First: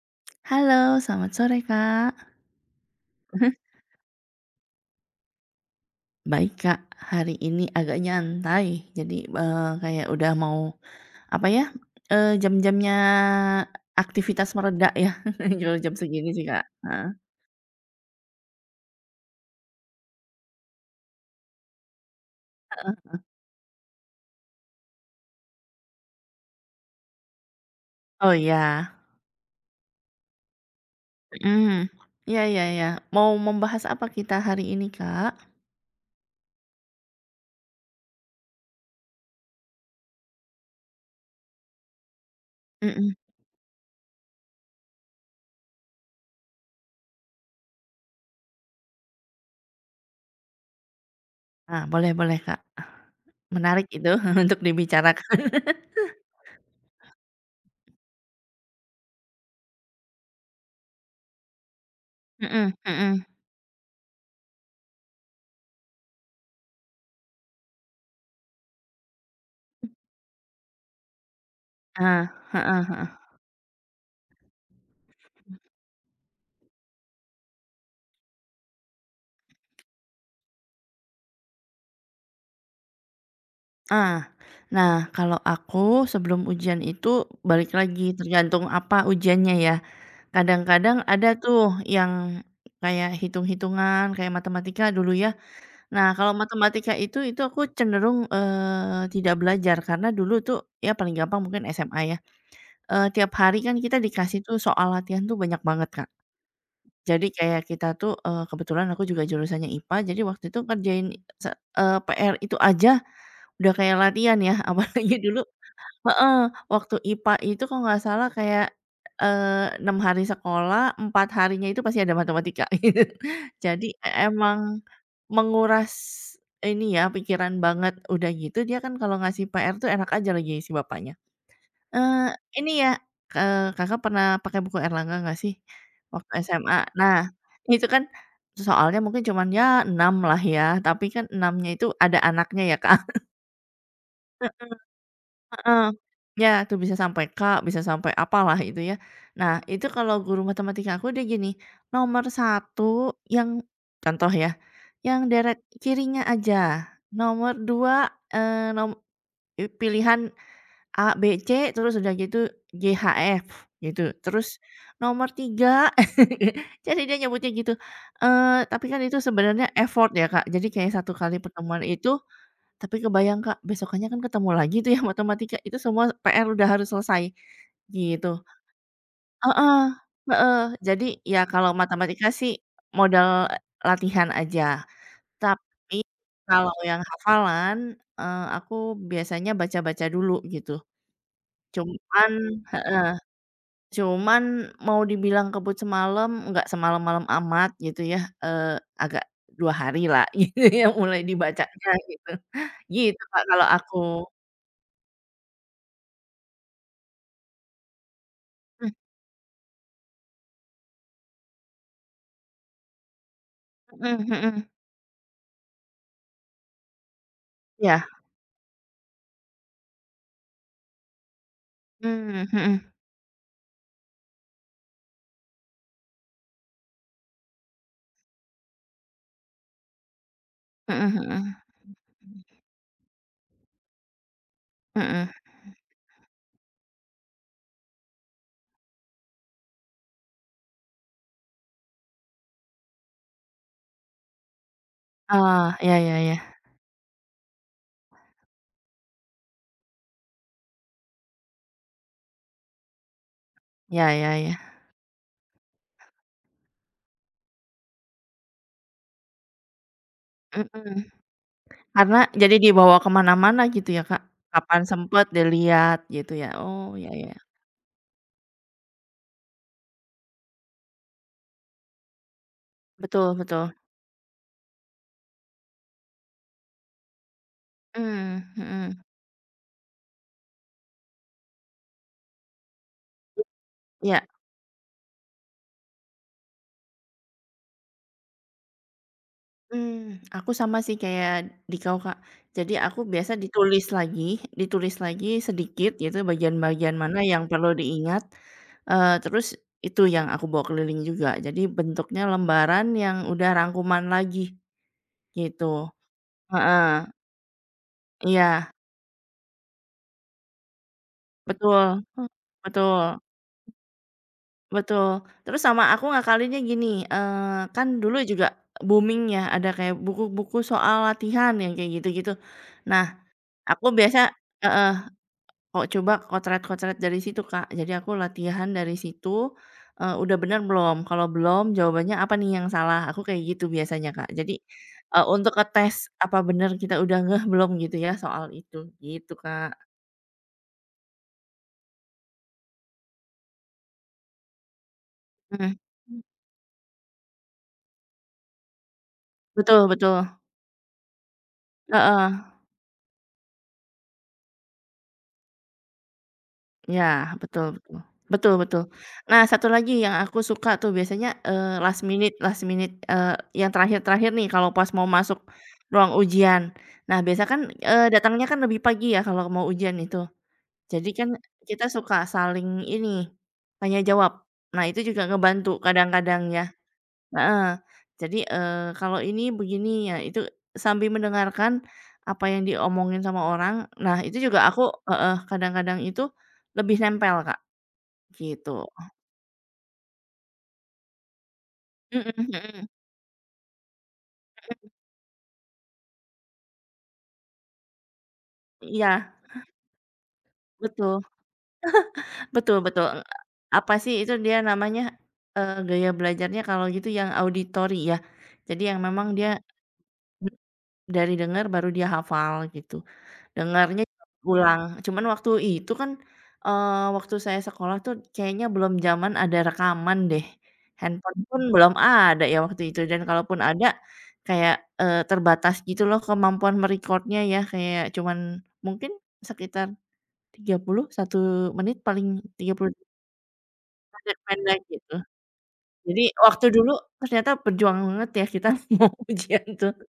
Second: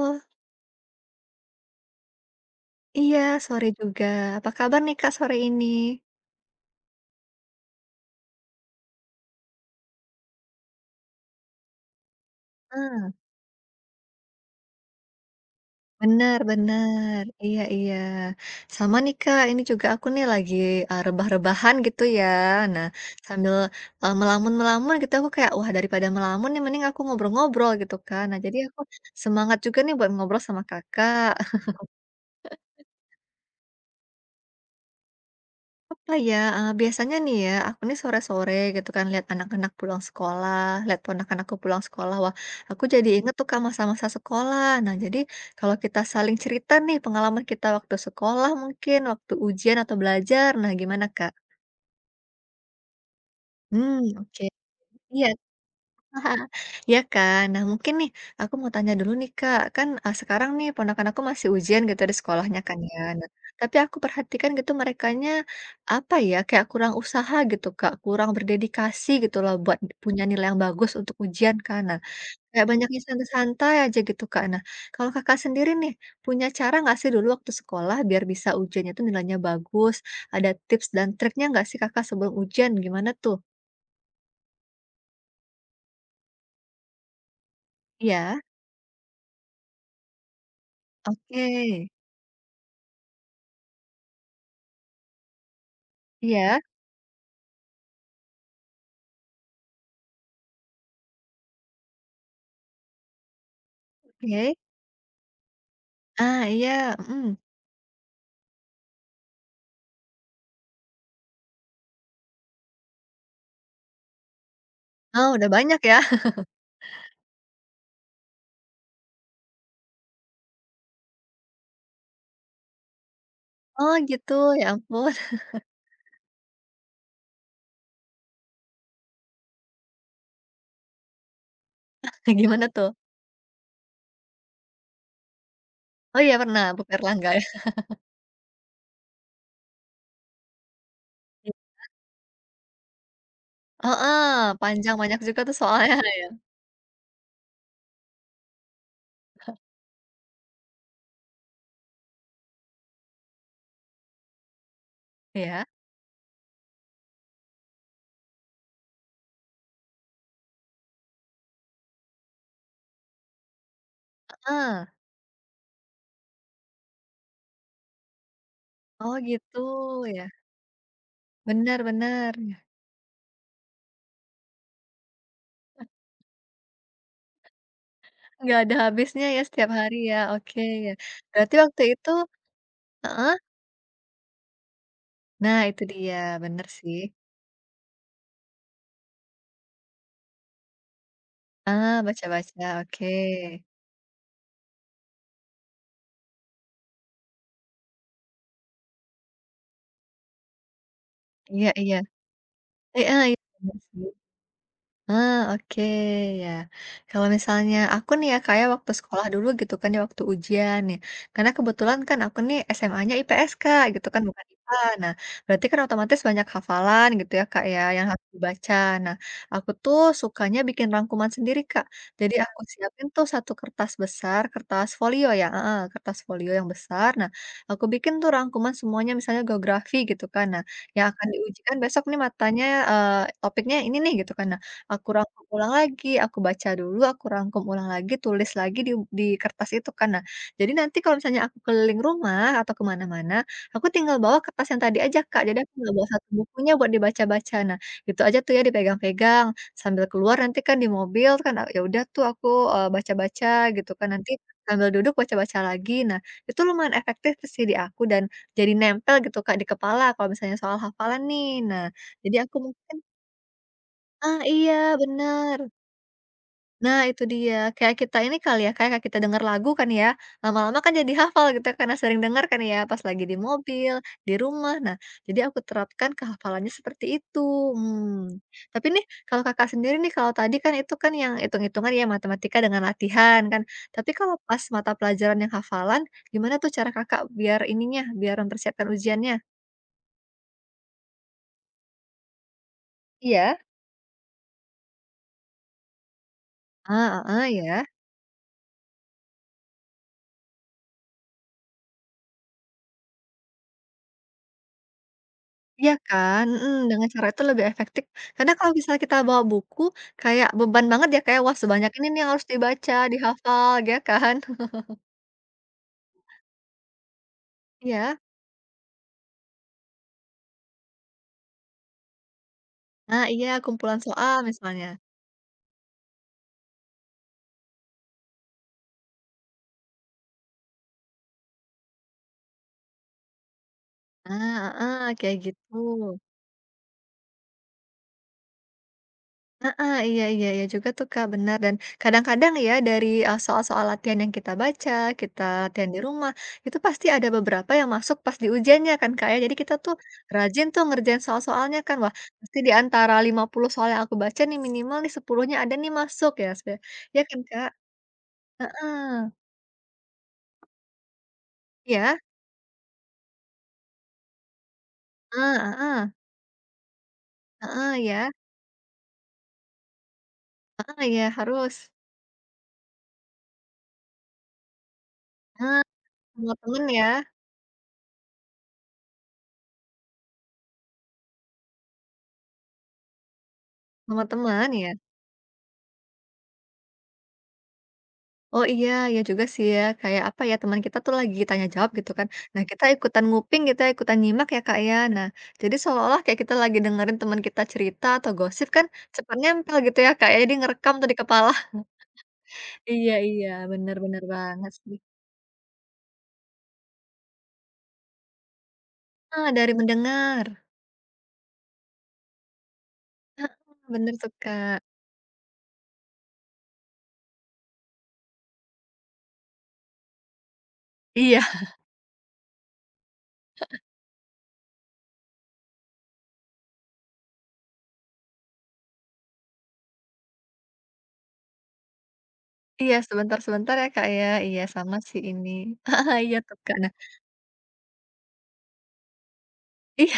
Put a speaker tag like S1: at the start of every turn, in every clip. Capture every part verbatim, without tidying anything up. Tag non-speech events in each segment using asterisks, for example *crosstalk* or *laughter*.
S1: Lo.
S2: Halo selamat sore Kak.
S1: Iya
S2: *chuckles*
S1: sore juga apa kabar nih Kak, sore ini?
S2: Baik Kak, hari ini agak nyantai jadi, eee, kayak udah mau, apa ya, eee, jam-jamnya
S1: Eee.
S2: aktivitas mereda ya *chuckles* kalau jam segini
S1: Bener
S2: sih Kak, heeh.
S1: bener iya iya, sama nih Kak, ini juga aku nih lagi, eee, rebah-rebahan gitu ya nah
S2: Heeh heeh.
S1: sambil, eee, melamun-melamun gitu aku kayak wah daripada melamun nih mending aku ngobrol-ngobrol gitu kan
S2: Oh
S1: nah jadi aku
S2: iya.
S1: semangat juga nih buat ngobrol sama Kakak.
S2: Mhm, ya ya ya
S1: *chuckles*
S2: mau membahas apa kita hari ini Kak?
S1: Apa ya, eee, biasanya nih ya aku nih sore-sore gitu kan lihat anak-anak pulang sekolah lihat ponakan aku pulang sekolah wah aku jadi
S2: Mhm.
S1: inget tuh Kak, masa-masa sekolah nah jadi kalau kita saling cerita nih pengalaman kita waktu sekolah mungkin waktu ujian atau belajar nah gimana Kak?
S2: Nah boleh boleh Kak, menarik
S1: Mmm,
S2: itu
S1: oke,
S2: *chuckles* untuk
S1: iya.
S2: dibicarakan. *chuckles*
S1: *chuckles* Ya kan. Nah mungkin nih aku mau tanya dulu nih Kak, kan, eee, sekarang nih ponakan aku masih ujian gitu di sekolahnya
S2: Mhm
S1: kan ya
S2: mhm.
S1: nah, tapi aku perhatikan gitu merekanya apa ya, kayak kurang usaha gitu Kak, kurang berdedikasi gitu loh buat punya nilai yang bagus untuk ujian kan nah,
S2: Ah,
S1: kayak
S2: heeh
S1: banyaknya
S2: heeh.
S1: santai-santai aja gitu Kak, nah kalau Kakak sendiri nih punya cara nggak sih dulu waktu sekolah biar bisa ujian itu nilainya bagus ada tips dan triknya enggak sih Kakak sebelum ujian gimana tuh?
S2: Ah. Nah, kalau aku sebelum ujian itu balik lagi
S1: Iya.
S2: tergantung apa ujiannya ya? Kadang-kadang ada tuh
S1: Oke.
S2: yang kayak hitung-hitungan, kayak matematika dulu ya. Nah kalau
S1: Iya.
S2: matematika itu itu aku cenderung, eee, tidak belajar karena dulu itu ya paling gampang mungkin SMA ya, eee, tiap hari kan kita dikasih
S1: Oke.
S2: tuh soal latihan tuh banyak banget Kak.
S1: Ah, iya,
S2: Jadi
S1: mhm.
S2: kayak kita tuh, eee, kebetulan aku juga jurusannya IPA. Jadi waktu itu ngerjain se eee, PR itu aja udah kayak latihan ya, apalagi
S1: Oh,
S2: dulu
S1: udah banyak ya.
S2: heeh,
S1: *chuckles*
S2: waktu IPA itu kalau nggak salah kayak eee, enam hari sekolah empat harinya itu pasti ada matematika. *chuckles* Jadi
S1: Oh gitu. Ya
S2: emang
S1: ampun. *chuckles*
S2: menguras ini ya, pikiran banget, udah gitu dia kan kalau ngasih PR itu enak aja si bapaknya.
S1: Ah
S2: Eee,
S1: kayak gimana
S2: "Ini
S1: tuh?
S2: ya," eee, Kakak pernah pakai buku Erlangga nggak sih
S1: Oh
S2: waktu
S1: iya pernah,
S2: SMA?
S1: buku
S2: Nah
S1: Erlangga.
S2: itu
S1: *chuckles*
S2: kan soalnya mungkin cuman ya enam lah ya, tapi kan
S1: Iya.
S2: enamnya itu ada anaknya ya Kak. *chuckles*
S1: Heeh,
S2: Mhm.
S1: panjang, banyak juga tuh
S2: Heeh,
S1: soalnya ya.
S2: iya itu bisa sampai K, bisa sampai apa lah gitu ya. Nah
S1: *chuckles*
S2: itu kalau guru matematika aku dia gini, "Nomor satu yang" contoh ya, "yang deret
S1: Iya.
S2: kirinya aja, nomor dua, eee, nom eee, pilihan A, B, C, terus udah gitu G, H, F," gitu. Terus,
S1: Heeh.
S2: "Nomor tiga" *chuckles* jadi dia nyebutnya gitu. Eee, tapi kan
S1: Oh
S2: itu
S1: gitu,
S2: sebenarnya effort
S1: iya.
S2: ya Kak. Jadi kayak satu kali pertemuan
S1: Bener
S2: itu
S1: bener, iya.
S2: tapi kebayang Kak besokannya kan ketemu lagi tuh ya matematika, itu
S1: E
S2: semua PR udah harus selesai gitu.
S1: Nggak ada habisnya ya setiap
S2: Heeh
S1: hari ya,
S2: heeh,
S1: oke,
S2: jadi ya
S1: berarti
S2: kalau
S1: waktu itu
S2: matematika sih
S1: heeh?
S2: modal latihan aja.
S1: Nah itu
S2: Tapi
S1: dia, bener
S2: kalau
S1: sih.
S2: yang hafalan, eee, aku biasanya baca-baca dulu gitu.
S1: Ah
S2: Cuman
S1: baca-baca,
S2: heeh,
S1: oke.
S2: cuman mau dibilang kebut semalam, nggak semalam-malam amat gitu ya, eee, agak dua hari lah, gitu ya mulai dibacanya,
S1: Iya-iya.
S2: gitu.
S1: Heeh,
S2: Gitu
S1: i
S2: Kak kalau
S1: iya
S2: aku.
S1: sih. Eee, oke ya. Kalau misalnya aku nih ya Kak ya
S2: Mmm.
S1: waktu sekolah dulu gitu kan ya waktu ujian nih, karena kebetulan kan aku nih SMA-nya IPS Kak, gitu
S2: Mmm
S1: kan, bukan
S2: mhm.
S1: IPA, nah berarti kan otomatis banyak hafalan gitu ya Kak ya,
S2: Iya.
S1: yang harus dibaca. Nah, aku tuh sukanya bikin rangkuman sendiri Kak. Jadi
S2: Mmm,
S1: aku
S2: mhm.
S1: siapin tuh satu kertas besar, kertas folio ya, heeh, kertas folio yang besar. Nah, aku bikin tuh rangkuman semuanya misalnya geografi gitu kan. Nah,
S2: Mhm
S1: yang akan
S2: mhm.
S1: diujikan besok nih matanya eee, topiknya ini gitu kan. Nah aku
S2: Mhm.
S1: rangkum ulang lagi, aku baca dulu, aku rangkum ulang lagi, tulis lagi di di kertas itu kan. Nah, jadi nanti kalau misalnya aku keliling rumah atau ke mana-mana, aku tinggal bawa kertas yang tadi aja Kak, jadi aku
S2: Ah,
S1: enggak
S2: iya
S1: bawa
S2: iya
S1: satu
S2: iya.
S1: bukunya buat dibaca-baca. Nah, itu aja tuh ya dipegang-pegang sambil keluar nanti kan di mobil kan itu kan, ya udah tuh aku, eee, baca-baca gitu
S2: Iya
S1: kan, nanti
S2: iya iya.
S1: sambil duduk baca-baca lagi. Nah, itu lumayan efektif sih di aku dan jadi nempel gitu Kak di kepala kalau misalnya soal
S2: Mhm,
S1: hafalan nih. Nah,
S2: karena
S1: jadi
S2: jadi
S1: aku
S2: dibawa
S1: mungkin
S2: ke mana-mana gitu ya Kak.
S1: Ah,
S2: Kapan
S1: iya
S2: sempat
S1: bener!
S2: dilihat gitu ya? Oh
S1: Nah
S2: iya
S1: itu
S2: iya.
S1: dia, kayak kita ini kali ya, kayak kita dengar lagu kan ya, lama-lama kan jadi hafal gitu, karena sering dengar kan ya, pas lagi di
S2: Betul betul.
S1: mobil, di rumah. Nah, jadi aku terapkan ke hafalannya seperti itu, mmm.
S2: Mmm,
S1: Tapi
S2: mhm.
S1: nih, kalau Kakak sendiri nih kalau tadi kan itu kan yang hitung-hitungan ya, matematika dengan latihan kan. Tapi
S2: Iya.
S1: kalau pas mata pelajaran yang hafalan, gimana tuh cara Kakak biar ininya, biar mempersiapkan ujiannya?
S2: Hmm, aku sama sih kayak dikau Kak. Jadi aku biasanya
S1: Iya.
S2: ditulis lagi, ditulis lagi sedikit gitu, bagian-bagian mana
S1: Ah,
S2: yang
S1: heeh
S2: perlu
S1: ya.
S2: diingat. Eee, terus itu yang aku bawa keliling juga. Jadi bentuknya lembaran yang udah rangkuman lagi. Gitu.
S1: Iya kan? Hmm, dengan
S2: Heeh.
S1: cara itu lebih efektif. Karena kalau
S2: Iya.
S1: misalnya kita bawa buku, kayak beban banget ya, kayak wah sebanyak
S2: Betul.
S1: ini nih yang harus dibaca,
S2: Betul.
S1: dihafal, ya kan? *chuckles*
S2: Betul, terus sama aku ngakalinnya gini, eee, kan dulu
S1: Iya.
S2: juga booming ya ada kayak buku-buku soal latihan yang kayak gitu-gitu. Nah
S1: Nah. Iya,
S2: aku
S1: kumpulan
S2: biasa
S1: soal
S2: heeh,
S1: misalnya.
S2: o coba kocret-kocret dari situ Kak. Jadi aku latihan dari situ, eee, udah bener belum? Kalau belum jawabannya apa nih yang salah, aku kayak gitu biasanya Kak. Jadi,
S1: Nah, heeh,
S2: eee,
S1: kayak
S2: untuk
S1: gitu.
S2: ngetes apa bener kita udah ngeh belum gitu ya soal itu, gitu Kak.
S1: Mhm, iya iya iya juga tuh Kak, benar, dan kadang-kadang ya, dari, eee, soal-soal latihan yang kita baca, kita
S2: Mhm.
S1: latihan di
S2: Hmm.
S1: rumah, itu pasti ada beberapa yang masuk pas di ujiannya kan Kak ya. Jadi kita
S2: Betul
S1: tuh
S2: betul.
S1: rajin tuh ngerjain soal-soalnya kan. Wah,
S2: Heeh.
S1: pasti di antara lima puluh soal yang aku baca nih, minimal nih sepuluhnya ada nih masuk ya seh.
S2: Iya,
S1: Ya kan
S2: betul
S1: Kak?
S2: betul. Betul betul.
S1: Heeh.
S2: Nah, satu lagi yang aku suka tuh biasanya, eee, last
S1: Iya.
S2: minute last minute, eee, yang terakhir-terakhir nih kalau pas mau
S1: Eh,
S2: masuk
S1: heeh.
S2: ruang ujian. Nah biasanya kan,
S1: Heeh,
S2: eee,
S1: ya.
S2: datangnya kan lebih pagi ya kalau mau ujian itu.
S1: Ah,
S2: Jadi
S1: ya,
S2: kan kita
S1: harus.
S2: suka saling ini, tanya jawab. Nah, itu juga ngebantu
S1: Ah,
S2: kadang-kadang
S1: sama
S2: ya.
S1: teman ya.
S2: Heeh. Jadi, eee, kalau ini begini ya itu, sambil mendengarkan apa yang diomongin sama orang. Nah,
S1: Sama
S2: itu juga
S1: temen,
S2: aku
S1: ya.
S2: heeh, kadang-kadang itu lebih nempel Kak.
S1: Oh iya,
S2: Gitu.
S1: iya juga sih ya, kayak apa ya, teman kita tuh lagi tanya jawab gitu kan.
S2: Mhm
S1: Nah kita
S2: mhm.
S1: ikutan nguping, kita ikutan nyimak ya Kak
S2: Hmm.
S1: ya. Nah, jadi seolah-olah kayak kita lagi dengerin teman kita cerita atau gosip kan
S2: Iya.
S1: cepet nempel gitu ya Kak ya, dia ngerekam tuh
S2: Betul.
S1: di kepala. *chuckles*
S2: *chuckles* Betul betul.
S1: Iya
S2: Eee,
S1: iya,
S2: apa
S1: bener
S2: sih
S1: bener
S2: itu
S1: banget sih.
S2: namanya, eee, gaya belajarnya kalau gitu yang auditori ya. Jadi yang memang dia
S1: Eh, dari mendengar.
S2: dari denger baru dia hafal gitu.
S1: Heeh.
S2: Dengernya
S1: Bener
S2: *unintelligible*
S1: tuh Kak.
S2: ulang. Cuman waktu itu kan, eee, waktu saya sekolah itu kayaknya belum zaman ada rekaman deh.
S1: Iya.
S2: Handphone pun
S1: *chuckles*
S2: belum ada ya waktu itu. Dan kalaupun
S1: Heeh.
S2: ada kayak, eee, terbatas gitu loh kemampuan me-record-nya ya kayak cuman mungkin sekitar tiga puluh, satu menit paling, tiga pul
S1: Iya, sebentar-sebentar ya Kak ya. Iya
S2: Pendek-pendek
S1: sama
S2: gitu.
S1: sih ini. *chuckles*
S2: Jadi
S1: Iya tuh
S2: waktu
S1: Kak, nah
S2: dulu ternyata berjuang banget ya kita mau ujian tuh.
S1: Iya.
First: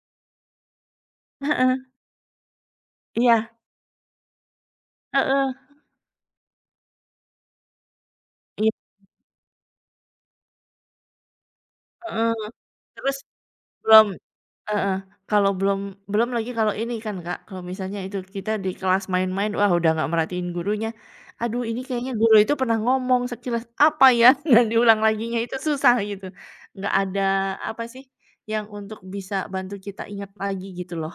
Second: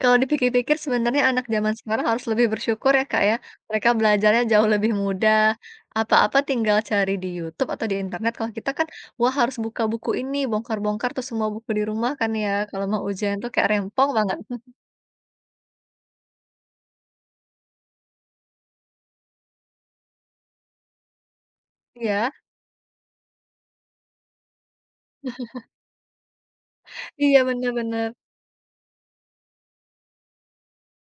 S1: Kalau dipikir-pikir sebenarnya anak jaman
S2: Heeh.
S1: sekarang harus lebih bersyukur ya Kak ya.
S2: Iya.
S1: Mereka belajarnya jauh lebih mudah,
S2: Heeh.
S1: apa-apa tinggal cari di YouTube atau di internet. Kalau kita
S2: I
S1: kan, wah harus buka buku ini, bongkar-bongkar tuh semua buku di rumah kan
S2: Heeh.
S1: ya, kalau mau
S2: Terus,
S1: ujian itu kayak
S2: belum
S1: rempong banget. *chuckles*
S2: heeh, kalau belum belum lagi kalau ini kan Kak. Kalau misalnya itu, kita di kelas main-main, wah udah nggak merhatiin gurunya. Aduh ini kayaknya
S1: Iya.
S2: guru itu pernah ngomong sekilas apa ya, dan diulang laginya itu
S1: *chuckles*
S2: susah gitu. Nggak ada
S1: Iya, bener
S2: apa sih,
S1: bener.
S2: yang untuk bisa bantu kita ingat lagi gitu loh.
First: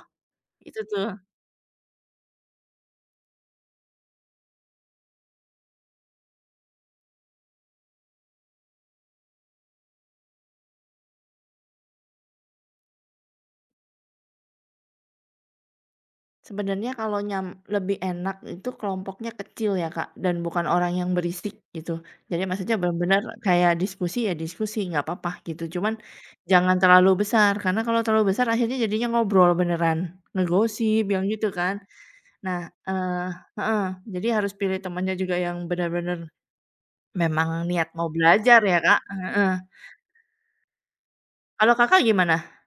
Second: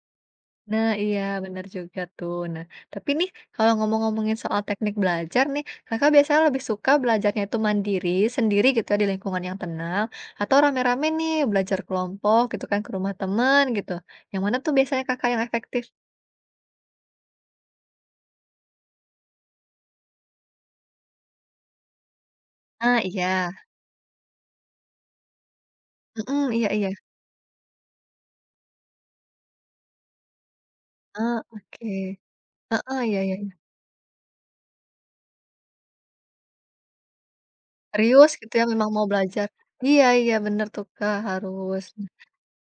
S2: Itu
S1: Nah, iya,
S2: tuh.
S1: bener juga tuh. Nah, tapi nih kalau ngomong-ngomongin soal teknik belajar nih, Kakak biasanya lebih suka belajarnya itu mandiri, sendiri gitu di lingkungan yang tenang, atau rame-rame nih belajar kelompok gitu kan ke rumah teman gitu. Yang mana tuh biasanya Kakak yang efektif?
S2: Sebenernya kalau nyam lebih enak itu kelompoknya kecil ya, Kak, dan bukan orang yang berisik, gitu. Jadi, maksudnya
S1: Ah,
S2: bener-bener
S1: iya.
S2: kayak diskusi ya diskusi, nggak apa-apa, gitu. Cuman,
S1: Mhm, iya
S2: jangan
S1: iya.
S2: terlalu besar, karena kalau terlalu besar akhirnya jadinya ngobrol beneran, ngegosip, yang
S1: Ah,
S2: gitu, kan?
S1: oke.
S2: Nah,
S1: Heeh, iya
S2: eh
S1: iya iya.
S2: heeh, jadi, harus pilih temennya juga yang benar-benar memang niat mau
S1: Serius gitu
S2: belajar
S1: ya,
S2: ya,
S1: memang
S2: Kak.
S1: mau belajar.
S2: Heeh.
S1: Iya iya, bener tuh, Kak,
S2: Kalau
S1: harus.
S2: Kakak gimana?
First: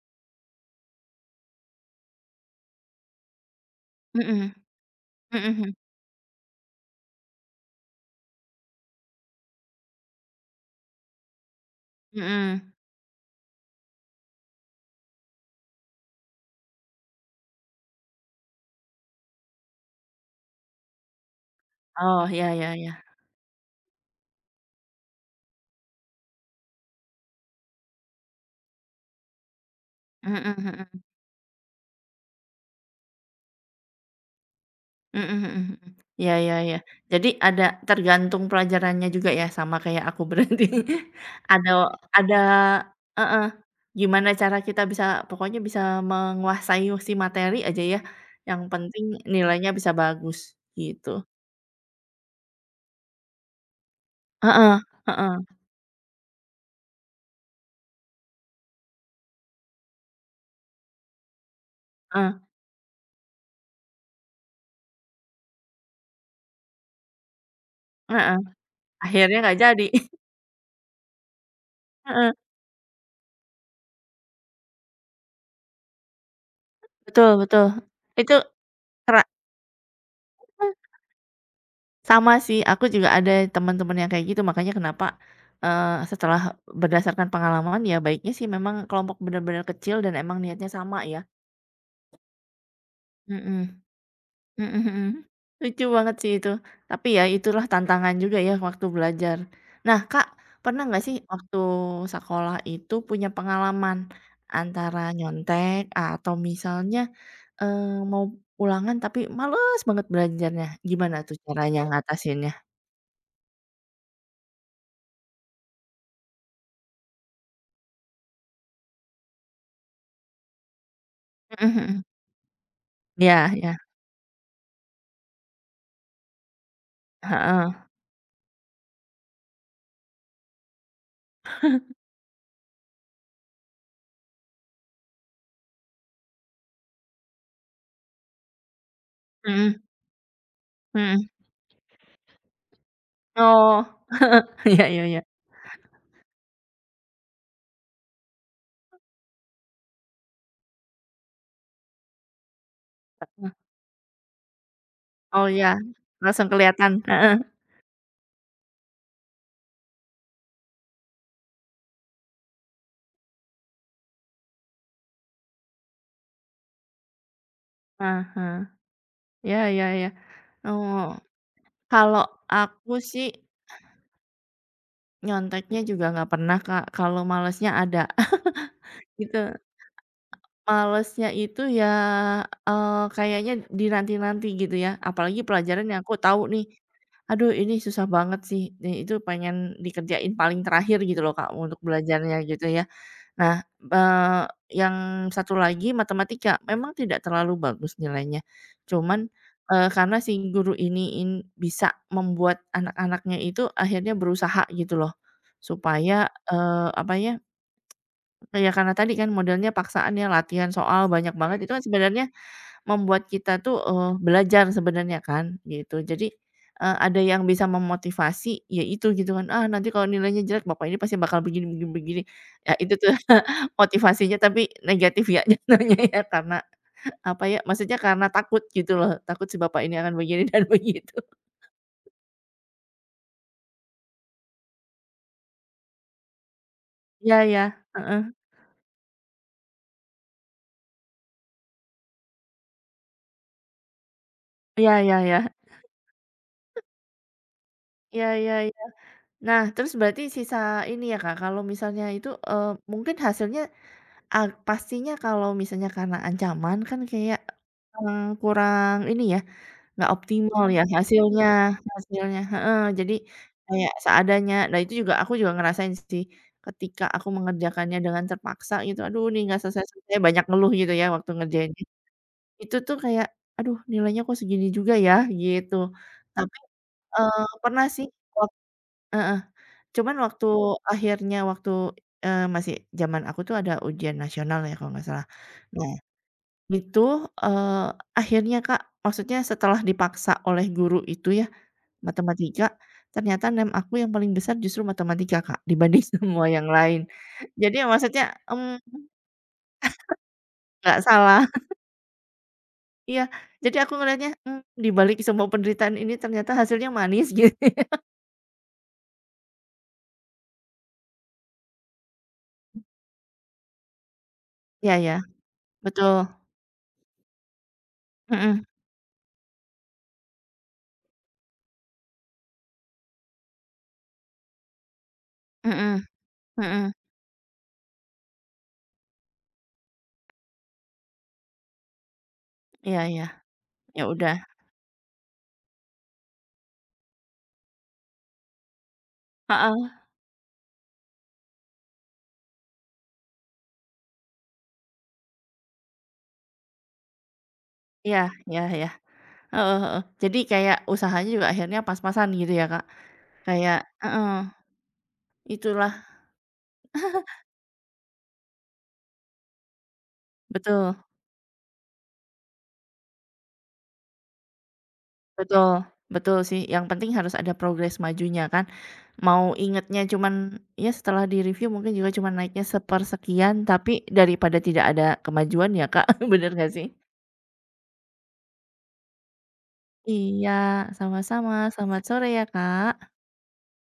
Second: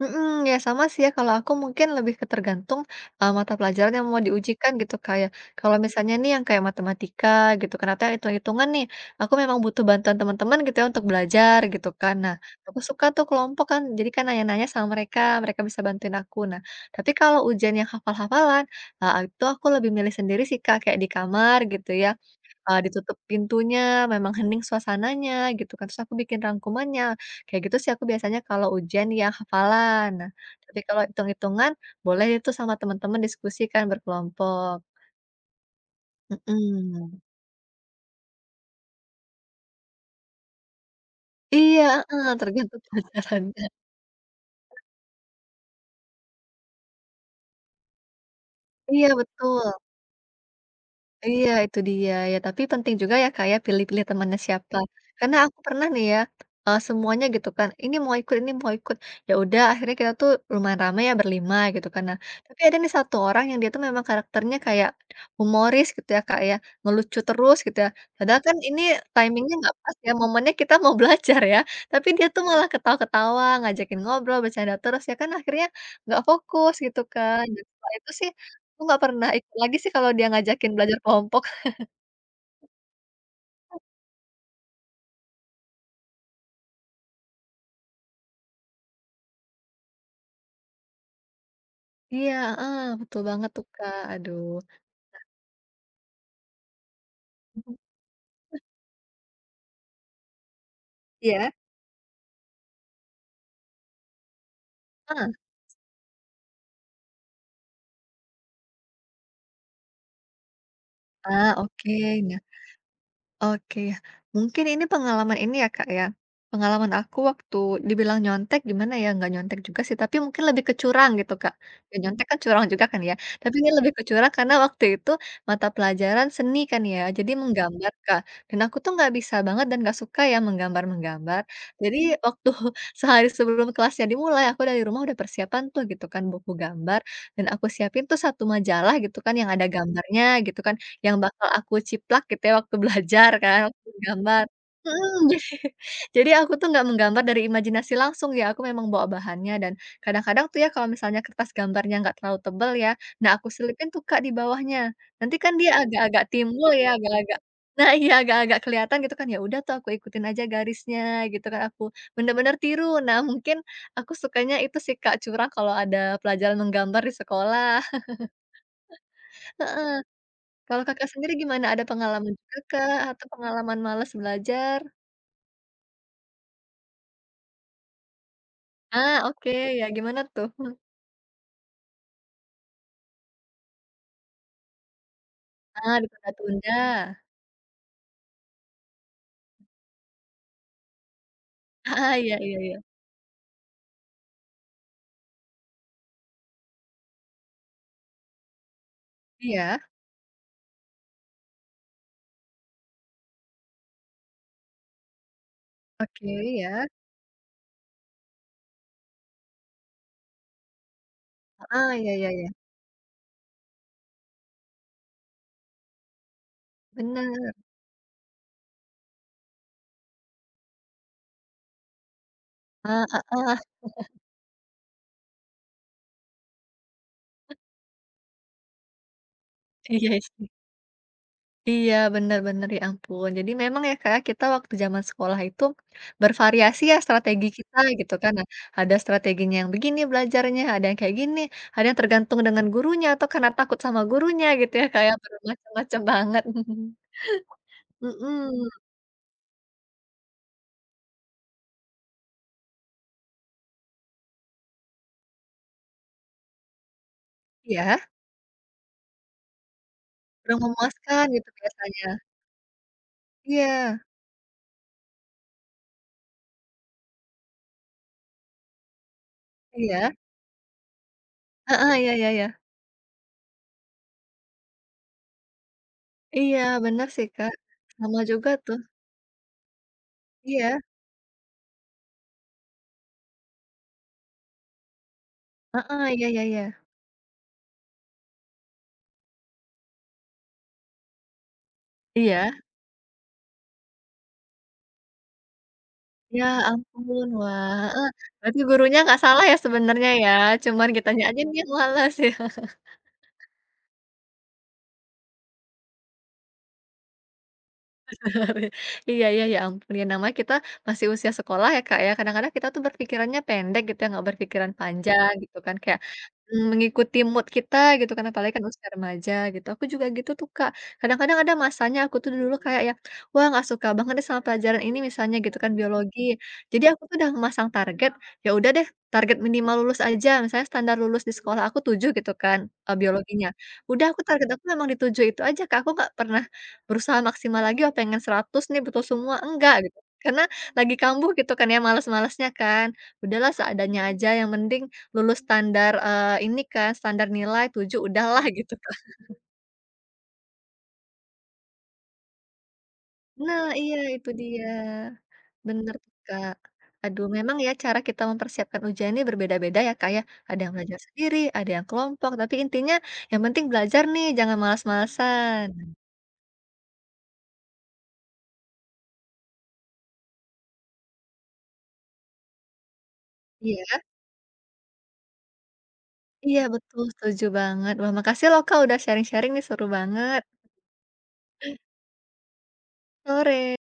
S1: Mhm, ya, sama sih, ya. Kalau aku mungkin lebih ke tergantung, eee, mata pelajaran yang mau
S2: Mhm.
S1: diujikan gitu, Kak, ya.
S2: Mhm, hmm.
S1: Kalau misalnya nih yang kayak matematika gitu, ternyata hitung-hitungan nih, aku memang butuh bantuan teman-teman gitu, ya, untuk belajar gitu, kan, nah,
S2: Mhm.
S1: aku suka tuh kelompok kan, jadi kan nanya-nanya sama mereka, mereka bisa bantuin aku. Nah, tapi kalau ujian yang hafal-hafalan, eee, itu aku lebih milih sendiri sih, Kak, kayak di kamar gitu ya,
S2: Oh, iya iya
S1: eee,
S2: iya.
S1: ditutup pintunya, memang hening suasananya, gitu, kan. Terus aku bikin rangkumannya, kayak gitu sih aku biasanya kalau ujian yang hafalan. Nah,
S2: Mhm
S1: tapi kalau
S2: mhm.
S1: hitung-hitungan boleh itu sama teman-teman diskusi kan, berkelompok.
S2: Mhm mhm mhm. Iya iya iya.
S1: Mhm.
S2: Jadi, ada tergantung pelajarannya juga, ya? Sama kayak aku berarti. Ada
S1: Iya, heeh,
S2: ada
S1: tergantung
S2: heeh,
S1: pelajarannya.
S2: gimana cara kita bisa pokoknya bisa menguasai si materi aja, ya. Yang penting
S1: Iya,
S2: nilainya
S1: betul.
S2: bisa bagus, gitu.
S1: Iya, itu dia. Ya, tapi penting juga, ya, Kak, ya, pilih-pilih temannya siapa.
S2: Heeh,
S1: Karena
S2: heeh.
S1: aku pernah nih ya, eee, semuanya gitu kan, ini mau ikut ini mau ikut. Ya, udah, akhirnya kita tuh lumayan rame, ya, berlima gitu kan. Nah,
S2: Eh.
S1: tapi ada nih satu orang, yang dia itu memang karakternya kayak humoris gitu, ya, Kak, ya, ngelucu terus gitu, ya.
S2: Heeh.
S1: Padahal kan ini
S2: Akhirnya
S1: timing-nya
S2: nggak
S1: enggak
S2: jadi.
S1: pas, ya,
S2: *chuckles*
S1: momennya kita mau belajar ya, tapi dia
S2: Heeh.
S1: tuh malah ketawa-ketawa, ngajakin ngobrol, bercanda terus, ya, kan akhirnya enggak fokus gitu
S2: Betul
S1: kan. Dan,
S2: betul,
S1: setelah itu sih
S2: itu,
S1: aku enggak
S2: rak
S1: pernah ikut lagi sih kalau dia ngajakin belajar kelompok.
S2: Sama sih,
S1: *chuckles*
S2: aku juga ada temen-temen yang kayak gitu. Makanya kenapa, eee, setelah berdasarkan pengalaman, ya, baiknya sih memang kelompok bener-bener kecil, dan emang niatnya sama, ya.
S1: Iya, heeh, betul banget
S2: Mhm.
S1: tuh, Kak. Aduh.
S2: Mhm mhm. Lucu banget sih, itu. Tapi, ya itulah tantangan juga ya, waktu belajar. Nah, Kak, pernah nggak sih
S1: Iya.
S2: waktu sekolah itu punya pengalaman, antara
S1: Ah.
S2: nyontek, atau misalnya, eee, mau ulangan tapi malas banget belajarnya. Gimana tuh
S1: Ah.
S2: caranya
S1: Oke nya.
S2: ngatasinnya?
S1: Oke, ya. Mungkin ini pengalaman ini, ya, Kak, ya, pengalaman aku waktu dibilang nyontek, gimana ya, enggak nyontek juga sih, tapi mungkin lebih ke curang, gitu, Kak.
S2: Mhm
S1: Ya,
S2: mhm.
S1: nyontek kan curang juga kan, ya.
S2: Iya
S1: Tapi, ini
S2: iya.
S1: lebih kecurang karena waktu itu mata pelajaran seni kan ya, jadi
S2: Heeh.
S1: menggambar, Kak. Dan aku tuh enggak bisa banget, dan enggak suka ya menggambar-menggambar.
S2: *chuckles*
S1: Jadi, waktu sehari sebelum kelasnya dimulai aku dari rumah udah persiapan tuh, gitu kan, buku gambar, dan aku siapin tuh satu majalah gitu kan, yang ada
S2: Mhm.
S1: gambarnya, gitu kan,
S2: Mhm.
S1: yang bakal aku ciplak, gitu ya, waktu belajar kan,
S2: Oh!
S1: waktu gambar.
S2: *chuckles* Iya iya iya.
S1: Mhm. *chuckles* Jadi aku tuh enggak menggambar dari imajinasi langsung, ya, aku memang bawa bahannya, dan kadang-kadang tuh, ya, kalau misalnya kertas gambarnya enggak terlalu tebal, ya, nah, aku
S2: Heeh.
S1: selipin tuh Kak di bawahnya. Nanti
S2: Oh,
S1: kan
S2: iya.
S1: dia agak-agak
S2: Langsung
S1: timbul, ya,
S2: kelihatan.
S1: agak-agak
S2: Heeh.
S1: nah, iya, agak-agak kelihatan gitu kan. Ya, udah tuh, aku ikutin aja garisnya gitu kan, aku benar-benar tiru. Nah, mungkin aku sukanya itu sih Kak, curang kalau ada pelajaran menggambar di sekolah.
S2: Heeh
S1: *chuckles*
S2: heeh. Iya iya
S1: Heeh.
S2: iya.
S1: Kalau
S2: Oh.
S1: Kakak sendiri gimana? Ada
S2: Kalau
S1: pengalaman juga
S2: aku
S1: kah,
S2: sih
S1: atau pengalaman malas belajar?
S2: Nyonteknya juga enggak pernah, Kak. Kalau malesnya ada,
S1: Ah,
S2: *laughs*
S1: oke,
S2: gitu.
S1: ya, gimana tuh, mmm?
S2: Malesnya itu ya, eee, kayaknya dinanti-nanti gitu, ya. Apalagi pelajaran
S1: Ah,
S2: yang aku tahu nih.
S1: ditunda-tunda.
S2: "Aduh, ini susah banget sih." Di itu pengen dikerjain paling terakhir, gitu loh, Kak, untuk
S1: Aha. Iya
S2: belajarnya
S1: iya
S2: gitu,
S1: iya.
S2: ya. Nah, eee, yang satu lagi matematika. Memang tidak terlalu bagus nilainya, cuman
S1: Iya.
S2: eee, karena si guru ini in bisa membuat anak-anaknya itu, akhirnya berusaha, gitu loh.
S1: Oke,
S2: Supaya,
S1: ya.
S2: eee, apa ya. Ya, karena tadi kan modelnya paksaan ya, latihan soal banyak banget, itu kan
S1: Heeh, iya iya
S2: sebenarnya,
S1: iya.
S2: membuat kita tuh, eee, belajar sebenarnya kan, gitu. Jadi, eee, ada yang
S1: Benar.
S2: bisa memotivasi, ya itu gitu, kan. "Ah nanti kalau nilainya jelek, bapak ini pasti bakal begini begini begini." Ya itu
S1: Hah,
S2: tuh,
S1: heeh.
S2: *chuckles*
S1: *chuckles*
S2: motivasinya tapi negatif ya, *chuckles* *unintelligible* karena apa ya, maksudnya karena takut, gitu loh. Takut si bapak ini akan
S1: Iya,
S2: begini
S1: sih.
S2: dan begitu.
S1: Iya, bener bener, ya ampun. Jadi memang ya Kak, kita waktu jaman sekolah itu, bervariasi ya
S2: Iya
S1: strategi
S2: iya,
S1: kita, gitu
S2: heeh.
S1: kan. Nah, ada strateginya yang begini belajarnya, ada yang kayak gini, ada yang tergantung dengan gurunya atau karena takut sama gurunya, gitu ya,
S2: Iya
S1: kayak
S2: iya iya.
S1: bermacam-macam banget. *chuckles*
S2: Iya iya
S1: Hmm.
S2: iya. Nah, terus berarti sisa ini ya, Kak. Kalau misalnya itu eee, mungkin hasilnya a pastinya kalau misalnya karena ancaman kan kayak,
S1: Iya.
S2: mmm, kurang ini ya, enggak
S1: Udah
S2: optimal ya
S1: memuaskan
S2: hasilnya
S1: gitu, biasanya.
S2: hasilnya heeh, jadi kayak
S1: Iya.
S2: seadanya. Nah, itu juga, aku juga ngerasain sih. Ketika aku mengerjakannya dengan terpaksa, gitu. "Aduh, ini enggak
S1: Iya.
S2: selesai-selesai." Banyak ngeluh gitu ya, waktu ngerjain.
S1: Heeh, iya, ya ya.
S2: Itu tuh kayak, "Aduh nilainya kok segini juga ya?" Gitu. Tapi,
S1: Iya, bener sih
S2: eee,
S1: Kak,
S2: pernah sih,
S1: sama
S2: oh
S1: juga, tuh.
S2: heeh, cuman waktu
S1: Iya.
S2: akhirnya waktu eee, masih jaman aku tuh ada ujian nasional ya, kalau enggak salah. Nah,
S1: Heeh, iya iya iya.
S2: itu, eee, akhirnya Kak, maksudnya setelah dipaksa oleh guru itu ya,
S1: Iya.
S2: matematika, ternyata nem aku yang paling besar justru matematika Kak, dibanding
S1: Ya
S2: semua yang lain.
S1: ampun.
S2: Jadi
S1: Wah heeh,
S2: maksudnya,
S1: berarti
S2: mmm
S1: gurunya enggak salah ya, sebenernya ya,
S2: *chuckles*
S1: cuman
S2: enggak
S1: kitanya
S2: salah.
S1: aja mungkin
S2: *chuckles*
S1: males, ya. *chuckles*
S2: Iya. Jadi aku ngelihatnya, mmm, di balik semua penderitaan ini ternyata hasilnya manis. *laughs*
S1: *chuckles* Iya iya, ya ampun, ya namanya kita masih usia sekolah ya, Kak, ya, kadang-kadang kita tuh berpikirannya pendek gitu ya, enggak berpikiran
S2: Iya iya,
S1: panjang gitu, kan. Kayak
S2: betul.
S1: mengikuti mood kita gitu, kan, apalagi kan
S2: Hmm.
S1: usia remaja, gitu. Aku juga gitu tuh, Kak. Kadang-kadang ada masanya aku tuh dulu kayak yang, wah enggak suka banget deh sama pelajaran ini, misalnya gitu kan,
S2: Hmm,
S1: biologi. Jadi,
S2: hmm.
S1: aku tuh udah memasang target, ya udah deh, target minimal lulus aja, misalnya standar lulus di sekolah aku tujuh gitu kan, eee,
S2: Iya iya.
S1: biologinya.
S2: Ya
S1: Udah aku
S2: udah.
S1: target aku memang di tujuh itu aja, Kak, aku enggak pernah berusaha maksimal lagi, ah, pengen seratus nih betul semua, enggak,
S2: Heeh.
S1: gitu. Karena lagi kambuh gitu kan ya, malas-malasnya kan. Sudahlah seadanya aja yang mending, lulus standar eee, ini kan, standar nilai tujuh,
S2: Iya
S1: udahlah
S2: iya
S1: gitu,
S2: iya,
S1: kan. *chuckles*
S2: heeh heeh. Jadi kayak usahanya juga akhirnya pas-pasan gitu ya, Kak.
S1: Nah,
S2: Kayak
S1: iya itu
S2: heeh.
S1: dia.
S2: Itulah.
S1: Bener, Kak. Aduh,
S2: *chuckles*
S1: memang ya cara kita mempersiapkan ujian ini berbeda-beda ya, Kak, ya. Ada yang
S2: Betul.
S1: belajar sendiri, ada yang kelompok, tapi intinya, yang penting belajar nih, jangan malas-malasan.
S2: Betul, betul sih, yang penting harus ada progres majunya, kan. Mau ingetnya cuman, ya setelah di-review mungkin juga cuman naiknya sepersekian,
S1: Iya.
S2: tapi daripada tidak ada kemajuan ya, Kak. *chuckles* Bener
S1: Iya
S2: enggak, sih?
S1: betul, setuju banget. Wah, makasih loh, Kak, udah sharing-sharing nih, seru banget.
S2: Iya, sama-sama. Selamat sore ya, Kak!
S1: Sore.